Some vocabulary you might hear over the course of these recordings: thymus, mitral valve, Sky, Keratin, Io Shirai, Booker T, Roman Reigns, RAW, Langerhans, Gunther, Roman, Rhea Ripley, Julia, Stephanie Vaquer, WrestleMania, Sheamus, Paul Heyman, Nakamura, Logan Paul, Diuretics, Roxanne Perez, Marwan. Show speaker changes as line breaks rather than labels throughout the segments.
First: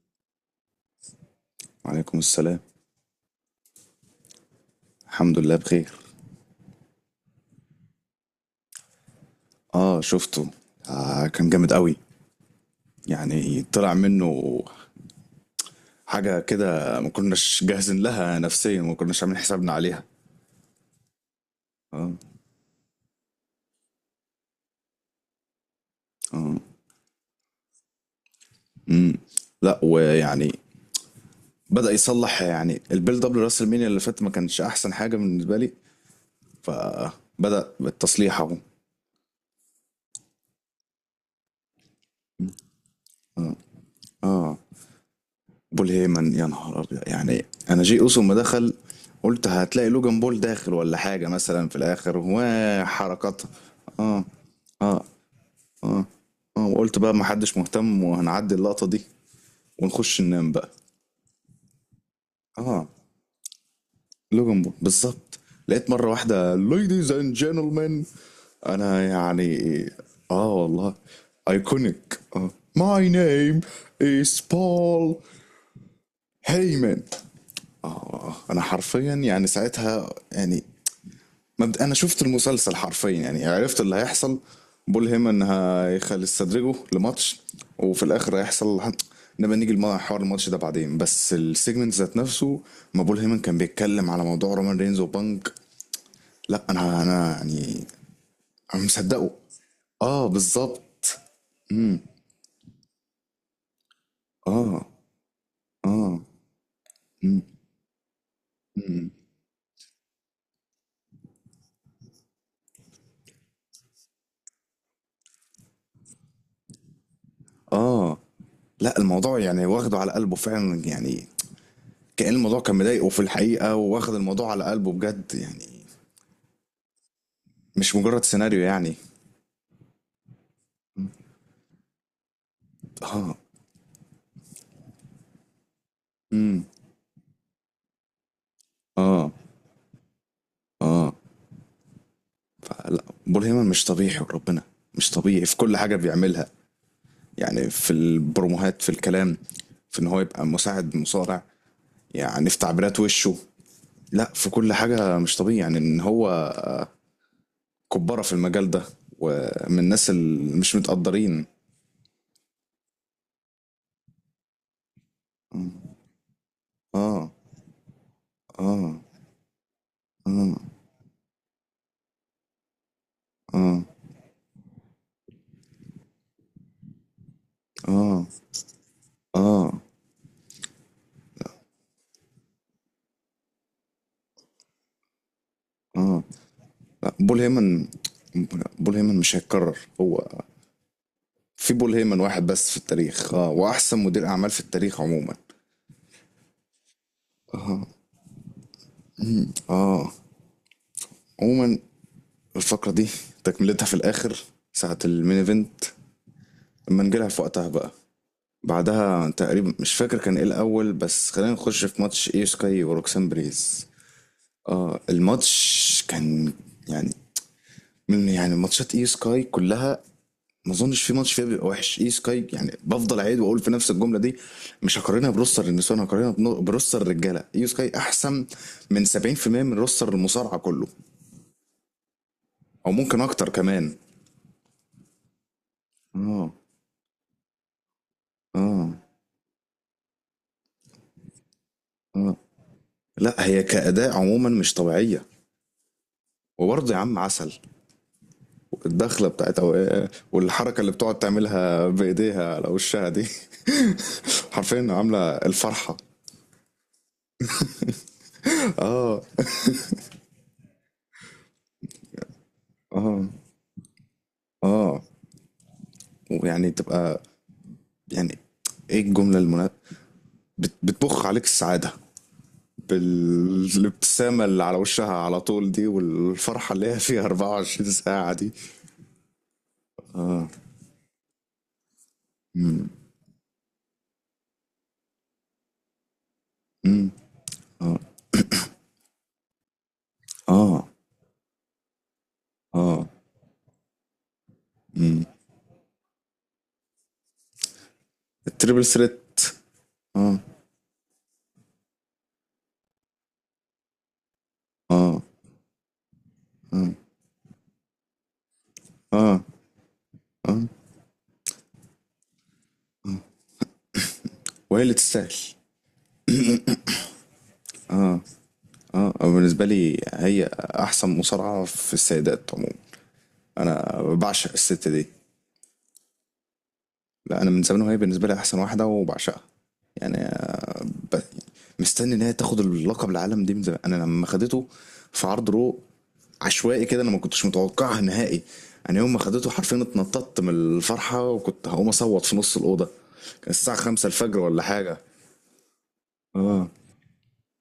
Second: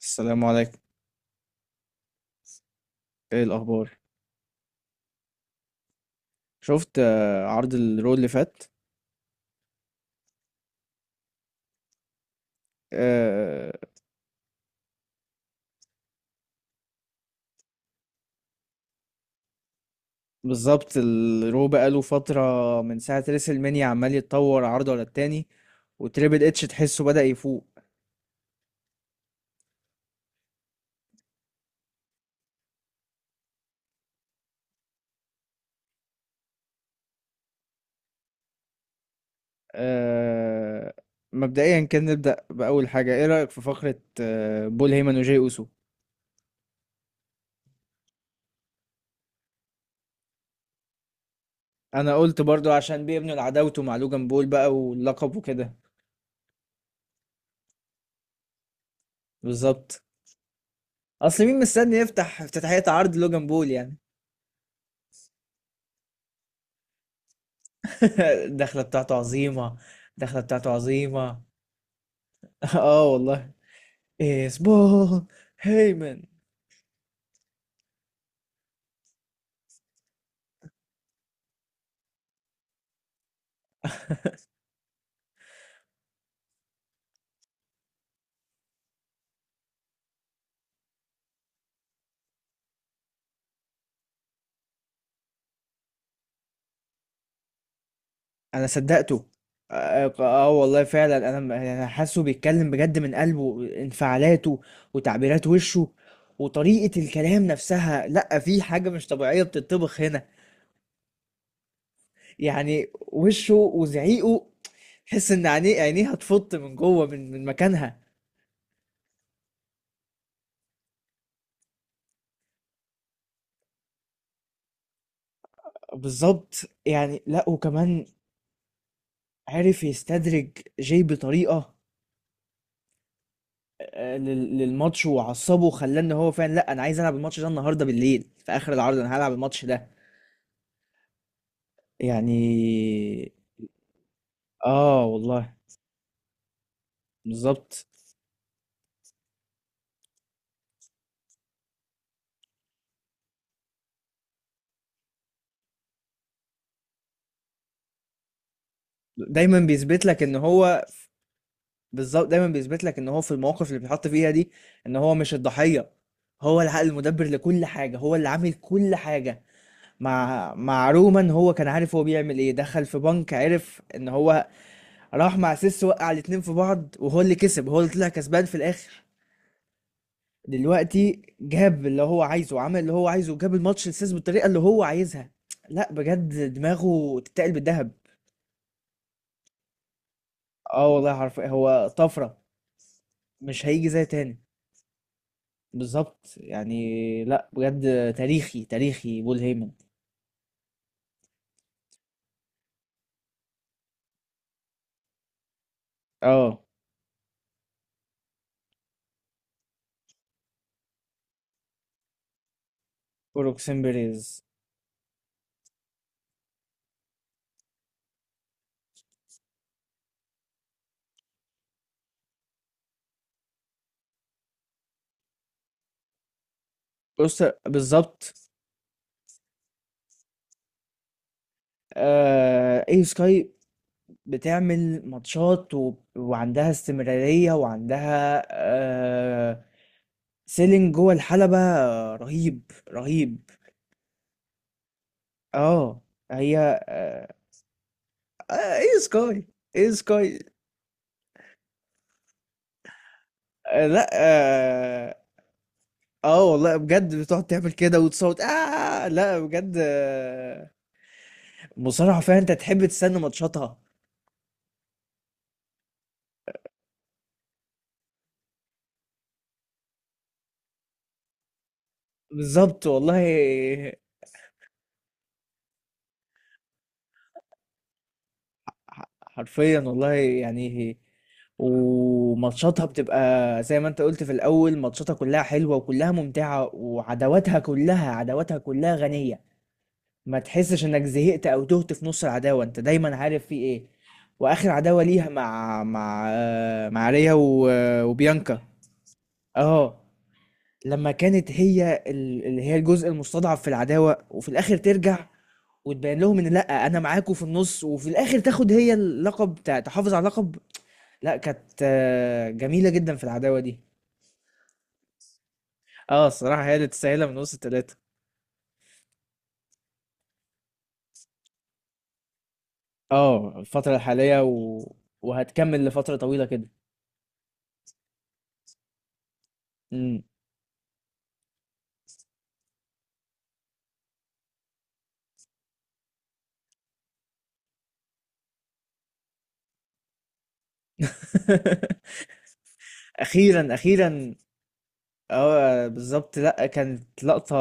السلام عليكم.
وعليكم السلام.
ايه الاخبار؟
الحمد لله بخير.
شفت عرض الرو اللي فات؟
اه، شفته. آه، كان جامد قوي. يعني
آه.
طلع منه حاجة كده ما كناش جاهزين لها نفسيا، ما كناش عاملين حسابنا عليها.
بالظبط، الرو بقاله
اه.
فتره. من ساعه ريسل مانيا عمال يتطور عرض ورا التاني، وتريبل
اه.
اتش تحسه بدأ يفوق.
امم لا، ويعني بدأ يصلح، يعني البيلد اب لراس المينيا اللي فات ما كانش احسن حاجة بالنسبة لي، فبدأ بالتصليح اهو.
آه. مبدئيا كان نبدأ بأول حاجه. ايه رأيك في فقره
اه،
بول هيمن وجاي اوسو؟
بول هيمن يا نهار ابيض، يعني انا جي اوسو ما دخل، قلت هتلاقي لوجان بول داخل ولا حاجة مثلا في
انا
الاخر
قلت برضو عشان بيبنوا
وحركات.
العداوته مع
اه.
لوجان بول بقى واللقب وكده.
اه، وقلت بقى محدش مهتم وهنعدي اللقطة دي
بالظبط.
ونخش ننام بقى.
اصل مين مستني يفتح افتتاحيه
اه،
عرض لوجان بول يعني؟
لوجن بول بالظبط. لقيت مرة واحدة ladies and gentlemen.
الدخلة
انا
بتاعته عظيمة.
يعني،
الدخلة
اه
بتاعته
والله،
عظيمة.
ايكونيك اه.
اه
my
والله.
name is Paul
اسبون هيمن.
Heyman. اه، انا حرفيا يعني ساعتها يعني انا شفت المسلسل حرفيا، يعني عرفت اللي هيحصل. بول هيمن هيخل يستدرجه لماتش وفي الاخر هيحصل. نبقى نيجي لموضوع حوار الماتش ده بعدين، بس السيجمنت ذات نفسه، ما بول هيمن كان بيتكلم على موضوع رومان رينز وبانك. لا، انا يعني
انا
انا
صدقته.
مصدقه.
اه.
اه
والله فعلا،
بالظبط.
انا حاسه بيتكلم بجد من قلبه، انفعالاته
اه.
وتعبيرات وشه
اه.
وطريقة
مم.
الكلام نفسها. لا، في حاجة مش
مم.
طبيعية بتطبخ هنا. يعني وشه وزعيقه، تحس ان عينيه هتفط من جوه، من مكانها.
اه، لا الموضوع يعني واخده على قلبه فعلا، يعني كأن الموضوع كان مضايقه في الحقيقة، واخد الموضوع على قلبه بجد يعني.
بالظبط يعني. لا،
مش
وكمان
مجرد سيناريو يعني.
عرف يستدرج، جاي بطريقة
اه.
للماتش، وعصبه وخلاه ان هو فعلا،
امم
لا انا عايز العب الماتش ده النهارده بالليل في اخر العرض، انا هلعب
اه.
الماتش ده.
اه. فلا،
يعني.
بول هيمن مش طبيعي وربنا،
اه
مش طبيعي
والله.
في كل حاجة بيعملها. يعني
بالظبط،
في البروموهات، في الكلام، في ان هو يبقى مساعد مصارع، يعني في تعبيرات وشه. لا في كل حاجة مش طبيعي، يعني ان هو كبارة في المجال ده
دايما
ومن
بيثبت
الناس
لك ان
اللي مش
هو.
متقدرين.
بالظبط، دايما بيثبت لك ان هو في المواقف اللي بيتحط فيها دي، ان هو مش الضحية. هو العقل المدبر
اه.
لكل حاجة، هو اللي عامل كل
اه.
حاجة. مع
اه.
مع رومان هو كان عارف هو بيعمل ايه، دخل في بنك،
اه.
عرف ان هو راح مع سيس، وقع الاتنين في بعض، وهو اللي كسب، هو اللي طلع
اه.
كسبان في الاخر.
اه.
دلوقتي جاب اللي هو عايزه، عمل اللي هو عايزه، جاب الماتش لسيس بالطريقه اللي هو عايزها. لا
اه
بجد،
لا،
دماغه
بول
تتقل
هيمن،
بالذهب.
بول هيمن مش هيتكرر هو.
اه والله، حرفيا
في
هو
بول هيمن
طفره.
واحد بس في التاريخ، اه
مش هيجي
واحسن
زي
مدير
تاني.
اعمال في التاريخ عموما.
بالظبط يعني. لا
اه.
بجد، تاريخي تاريخي بول هيمن.
اه. عموما الفقره دي تكملتها في الاخر ساعه المين ايفنت،
اه.
لما نجيلها في وقتها بقى. بعدها تقريبا مش فاكر كان ايه الاول، بس خلينا نخش في ماتش ايو سكاي وروكسان
وروكسين
بريز.
بيريز.
اه الماتش كان يعني من يعني ماتشات ايو سكاي كلها، ما اظنش في ماتش فيها بيبقى وحش اي سكاي. يعني بفضل اعيد واقول في نفس الجمله دي، مش هقارنها بروستر النسوان، هقارنها بروستر
بص
الرجاله. اي سكاي
بالظبط.
احسن من 70% من روستر المصارعه كله، او
اي
ممكن اكتر
سكاي
كمان.
بتعمل ماتشات
اه.
وعندها استمرارية، وعندها
اه.
سيلينج جوه الحلبة،
اه
رهيب. رهيب.
لا، هي كاداء عموما مش طبيعيه.
اه. هي.
وبرضه يا عم
آه،
عسل،
آه، ايه
الدخله
سكاي.
بتاعتها
ايه سكاي.
والحركه اللي بتقعد تعملها بايديها على وشها دي
لا
حرفيا
اه.
عامله الفرحه.
والله بجد بتقعد تعمل كده وتصوت. اه
اه.
لا بجد. مصارعة فعلا، انت تحب تستنى
اه.
ماتشاتها.
اه ويعني تبقى، يعني ايه الجمله بتبخ عليك السعادة
بالظبط والله.
بالابتسامة اللي على وشها على طول دي، والفرحة اللي هي فيها 24 ساعة دي.
حرفيا والله يعني. وماتشاتها
مم.
بتبقى زي ما انت قلت في الاول، ماتشاتها كلها حلوة وكلها ممتعة،
مم.
وعداواتها كلها، عداواتها كلها غنية. ما تحسش
اه.
انك زهقت او تهت في نص العداوه، انت
اه.
دايما عارف في ايه. واخر عداوه
مم.
ليها مع مع ريا وبيانكا.
التريبل ثريت.
اه.
اه.
لما كانت هي اللي هي الجزء المستضعف في العداوه، وفي الاخر
اه.
ترجع وتبين لهم ان لا انا معاكم في النص، وفي الاخر تاخد هي
اه
اللقب، تحافظ على اللقب. لا، كانت جميله جدا في العداوه دي.
وهي اللي تستاهل.
اه، الصراحه هي اللي تستاهلها من وسط الثلاثه.
اه، أو بالنسبة لي هي أحسن مصارعة في السيدات عموما.
اه، الفتره
أنا
الحاليه
بعشق الست دي.
وهتكمل لفتره طويله كده.
لا، أنا من زمان وهي بالنسبة لي أحسن واحدة وبعشقها.
امم.
يعني ب- مستني ان هي تاخد اللقب العالم دي من زمان. انا لما خدته في عرض رو عشوائي كده، انا ما كنتش متوقعها نهائي. انا يوم ما خدته حرفيا اتنططت من الفرحه، وكنت هقوم اصوت في نص الاوضه. كان
اخيرا
الساعه 5
اخيرا.
الفجر ولا حاجه.
اه بالظبط، لا
اه.
كانت لقطة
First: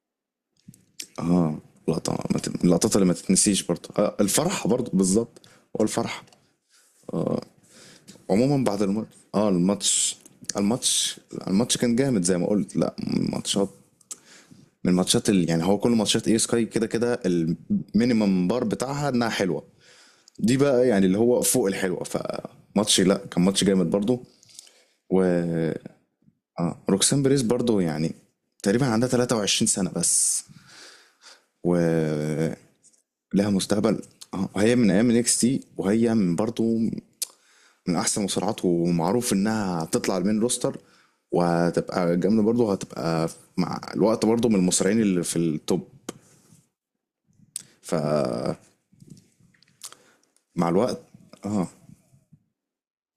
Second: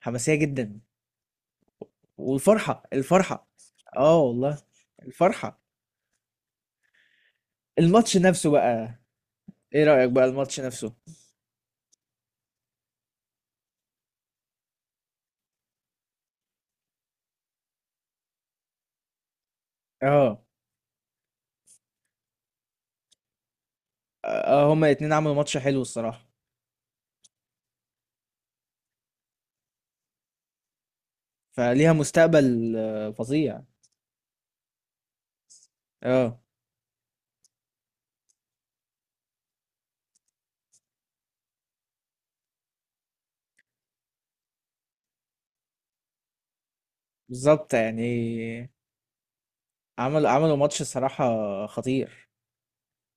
حماسية جدا.
اه. لقطه ما تت- من
والفرحة
اللقطات اللي ما
الفرحة.
تتنسيش برضه. آه
اه والله.
الفرحه برضه بالظبط.
الفرحة.
هو الفرحه.
الماتش نفسه
عموما بعد
بقى.
الماتش، اه
ايه رأيك
الماتش،
بقى الماتش نفسه؟
الماتش، الماتش كان جامد زي ما قلت. لا ماتشات، من الماتشات اللي يعني، هو كل ماتشات اي سكاي كده كده المينيمم بار بتاعها انها حلوه،
اه
دي بقى يعني اللي هو فوق الحلوه. فماتش لا، كان ماتش جامد برضو.
اه، هما الاتنين
و
عملوا ماتش حلو الصراحة.
اه، روكسان بريز برضو يعني تقريبا عندها 23 سنه بس،
فليها
و
مستقبل
لها
فظيع.
مستقبل. اه هي من ايام اكس تي، وهي من
اه
برضو من احسن المصارعات، ومعروف انها هتطلع المين روستر، وهتبقى جامده برضو، هتبقى مع الوقت برضو من المصارعين اللي في التوب.
بالظبط
ف
يعني. عملوا
مع
ماتش
الوقت.
الصراحة
اه.
خطير.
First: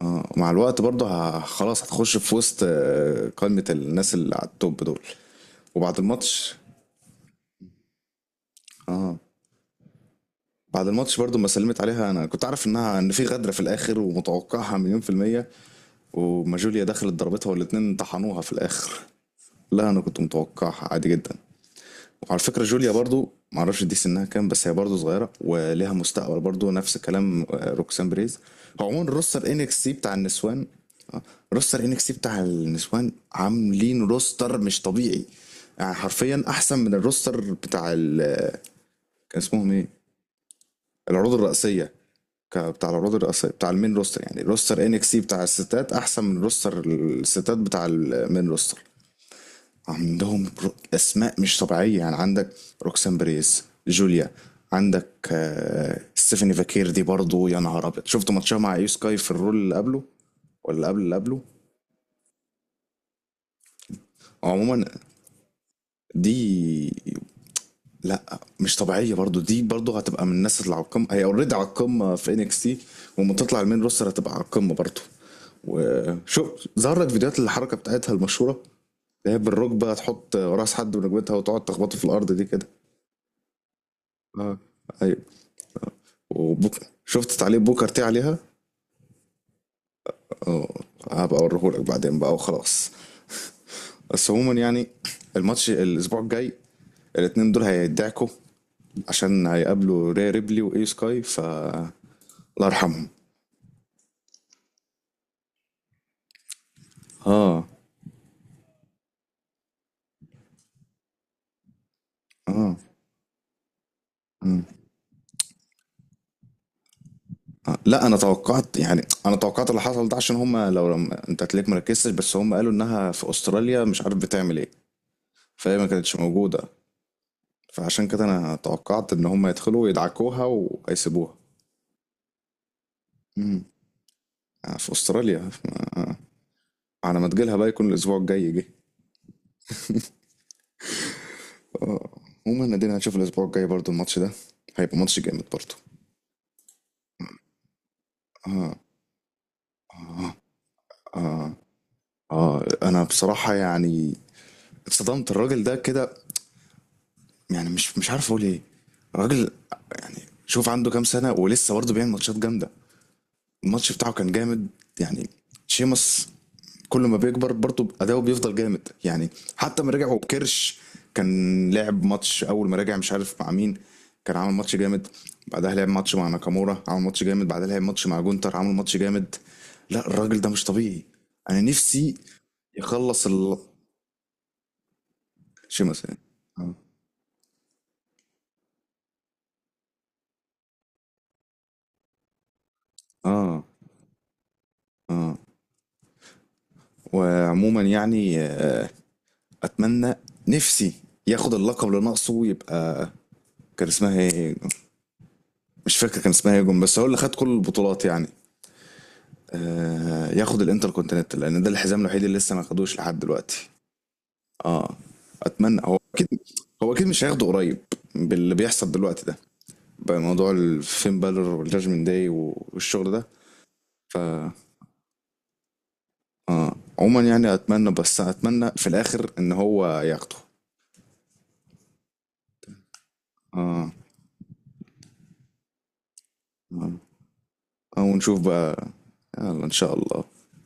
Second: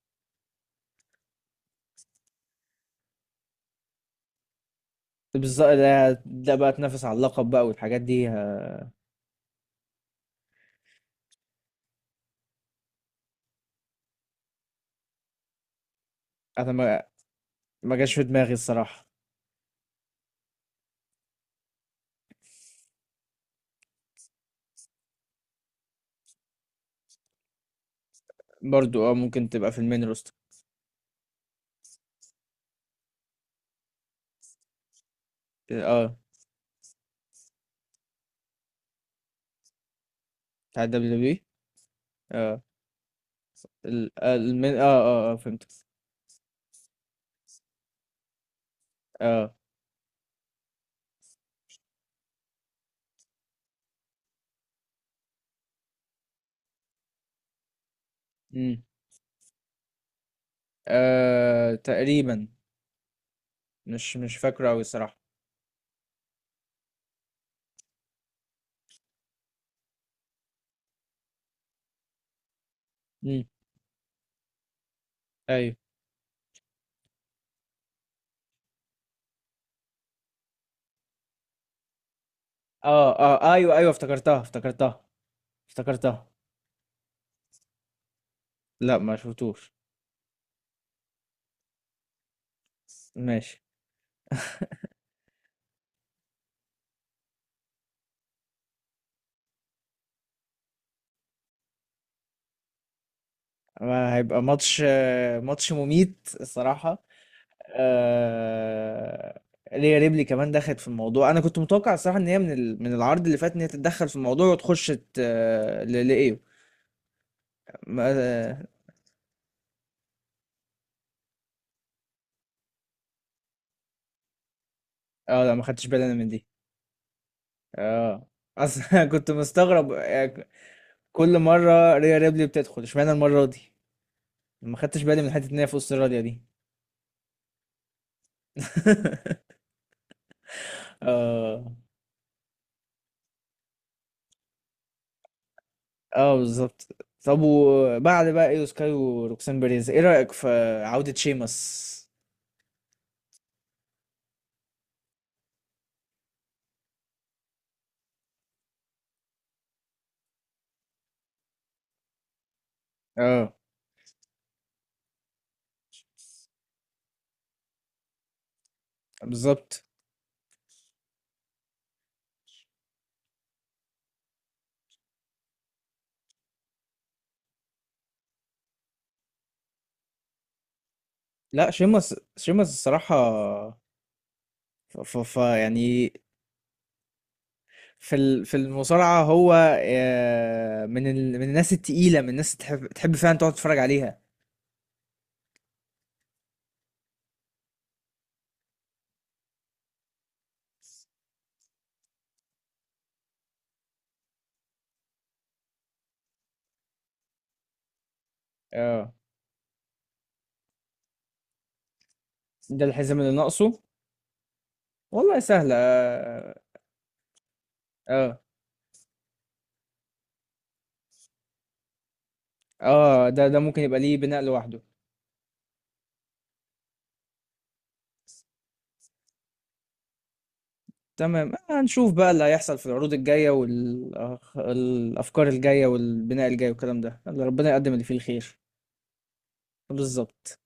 اه، مع الوقت برضه خلاص هتخش في وسط آه، قائمة الناس اللي على التوب دول.
بالظبط،
وبعد
ده
الماتش،
بقى تنافس على اللقب بقى، والحاجات دي.
اه بعد الماتش برضه ما سلمت عليها. انا كنت عارف انها ان في غدرة في الاخر، ومتوقعها مليون في المية. وما
انا
جوليا
ما
دخلت ضربتها والاتنين
ما جاش في
طحنوها
دماغي
في الاخر.
الصراحة.
لا انا كنت متوقعها عادي جدا. وعلى فكرة جوليا برضو معرفش دي سنها كام، بس هي برضو صغيرة وليها مستقبل برضو، نفس كلام آه، روكسان بريز. هو
برضو
عموما
ممكن
روستر
تبقى في
انكس سي
المين
بتاع
روستر.
النسوان، آه، روستر انكس سي بتاع النسوان عاملين روستر مش طبيعي. يعني
اه،
حرفيا احسن من الروستر بتاع ال آه، كان اسمهم ايه،
بتاع الدبليو دبليو
العروض
بي.
الرئيسية.
اه،
بتاع العروض الرئيسية بتاع المين
ال-
روستر. يعني
المن اه
روستر انكس سي
اه اه
بتاع
فهمتك.
الستات احسن من روستر الستات بتاع المين روستر.
اه.
عندهم اسماء مش طبيعيه. يعني عندك روكسان بريس، جوليا، عندك آه، ستيفاني فاكير، دي برضه يا نهار ابيض. شفت ماتشها مع
امم.
ايو سكاي في الرول اللي قبله، ولا اللي قبل اللي قبله.
تقريبا. مش فاكره قوي
عموما
الصراحه.
دي لا مش طبيعيه برضه، دي برضه هتبقى من الناس اللي على القمه، هي اوريدي على القمه في انكس تي، وما
امم.
تطلع المين روستر هتبقى على القمه برضه.
ايوه.
وشوف ظهر لك فيديوهات الحركه بتاعتها المشهوره، اللي هي بالركبه تحط راس حد بركبتها وتقعد تخبطه في الارض دي كده.
اه اه، ايوه ايوه، افتكرتها
اه
افتكرتها.
ايوه.
افتكرتها.
وبوك... شفت تعليق بوكر تي عليها.
لا ما شفتوش.
اه هبقى اوريهولك بعدين بقى وخلاص.
ماشي.
بس عموما يعني الماتش الاسبوع الجاي، الاتنين دول هيدعكوا، عشان هيقابلوا ري ريبلي واي سكاي، ف الله يرحمهم.
هيبقى ماتش مميت الصراحه.
اه.
آه. ريا ريبلي كمان دخلت في الموضوع. انا كنت متوقع الصراحه ان هي
اه.
من العرض اللي فات، ان هي تتدخل في الموضوع
مم.
وتخش لايو.
آه. لا انا
ما...
توقعت، يعني انا توقعت اللي حصل ده عشان هم لو لم... انت تلاقيك مركزتش، بس هم قالوا انها في استراليا مش عارف بتعمل ايه.
اه، لا ما
فهي
خدتش
ما
بالي انا
كانتش
من دي.
موجوده، فعشان كده
اه.
انا
اصلا
توقعت ان
كنت
هم يدخلوا
مستغرب.
يدعكوها وهيسيبوها.
كل مره ريا ريبلي بتدخل اشمعنى المره دي. ما
آه، في
خدتش بالي من
استراليا،
حته ان هي في
آه،
استراليا دي.
على ما تجيلها بقى يكون الاسبوع الجاي جه.
اه
آه، عموما ادينا هنشوف الاسبوع الجاي برضو الماتش ده هيبقى ماتش جامد برضو.
اه بالظبط. طب، وبعد بقى ايو سكاي وروكسان بيريز، ايه رايك في عوده شيمس؟
اه انا بصراحة يعني اتصدمت. الراجل ده كده يعني، مش مش عارف اقول ايه. الراجل يعني، شوف عنده كام سنة ولسه برضه بيعمل ماتشات جامدة.
اه
الماتش بتاعه كان جامد. يعني شيمس كل ما بيكبر برضه اداؤه بيفضل جامد يعني. حتى
بالظبط.
ما رجعوا بكرش، كان لعب ماتش اول ما رجع مش عارف مع مين، كان عامل ماتش جامد. بعدها لعب ماتش مع ناكامورا عامل ماتش جامد، بعدها لعب ماتش مع جونتر عامل ماتش جامد. لا الراجل ده مش طبيعي. انا
لا،
نفسي
شيمس شيمس
يخلص ال...
الصراحه. ف
شيمس
يعني.
يعني. اه.
في المصارعه هو من الناس التقيله، من الناس تحب فعلا تقعد
اه.
تتفرج عليها.
اه، وعموما يعني آه، اتمنى، نفسي ياخد اللقب اللي ناقصه ويبقى، كان اسمها ايه، مش فاكر كان اسمها ايه جون، بس هو اللي خد كل البطولات يعني.
اه،
آه ياخد الانتر كونتيننتال، لان ده الحزام الوحيد اللي لسه ما
ده
خدوش
الحزام
لحد
اللي
دلوقتي.
ناقصه.
اه،
والله سهلة
اتمنى. هو اكيد،
اه.
هو اكيد مش هياخده قريب
اه
باللي بيحصل دلوقتي ده، بموضوع الفين بالور والجاجمنت داي والشغل ده.
ده ممكن يبقى ليه بناء
اه.
لوحده.
آه. عموما يعني اتمنى، بس اتمنى في الاخر ان هو ياخده.
تمام، هنشوف بقى اللي هيحصل في العروض الجاية
اه.
والأفكار الجاية والبناء الجاي
اه.
والكلام ده. يلا، ربنا يقدم اللي
آه،
فيه
ونشوف
الخير.
بقى. يلا ان شاء الله.
بالظبط.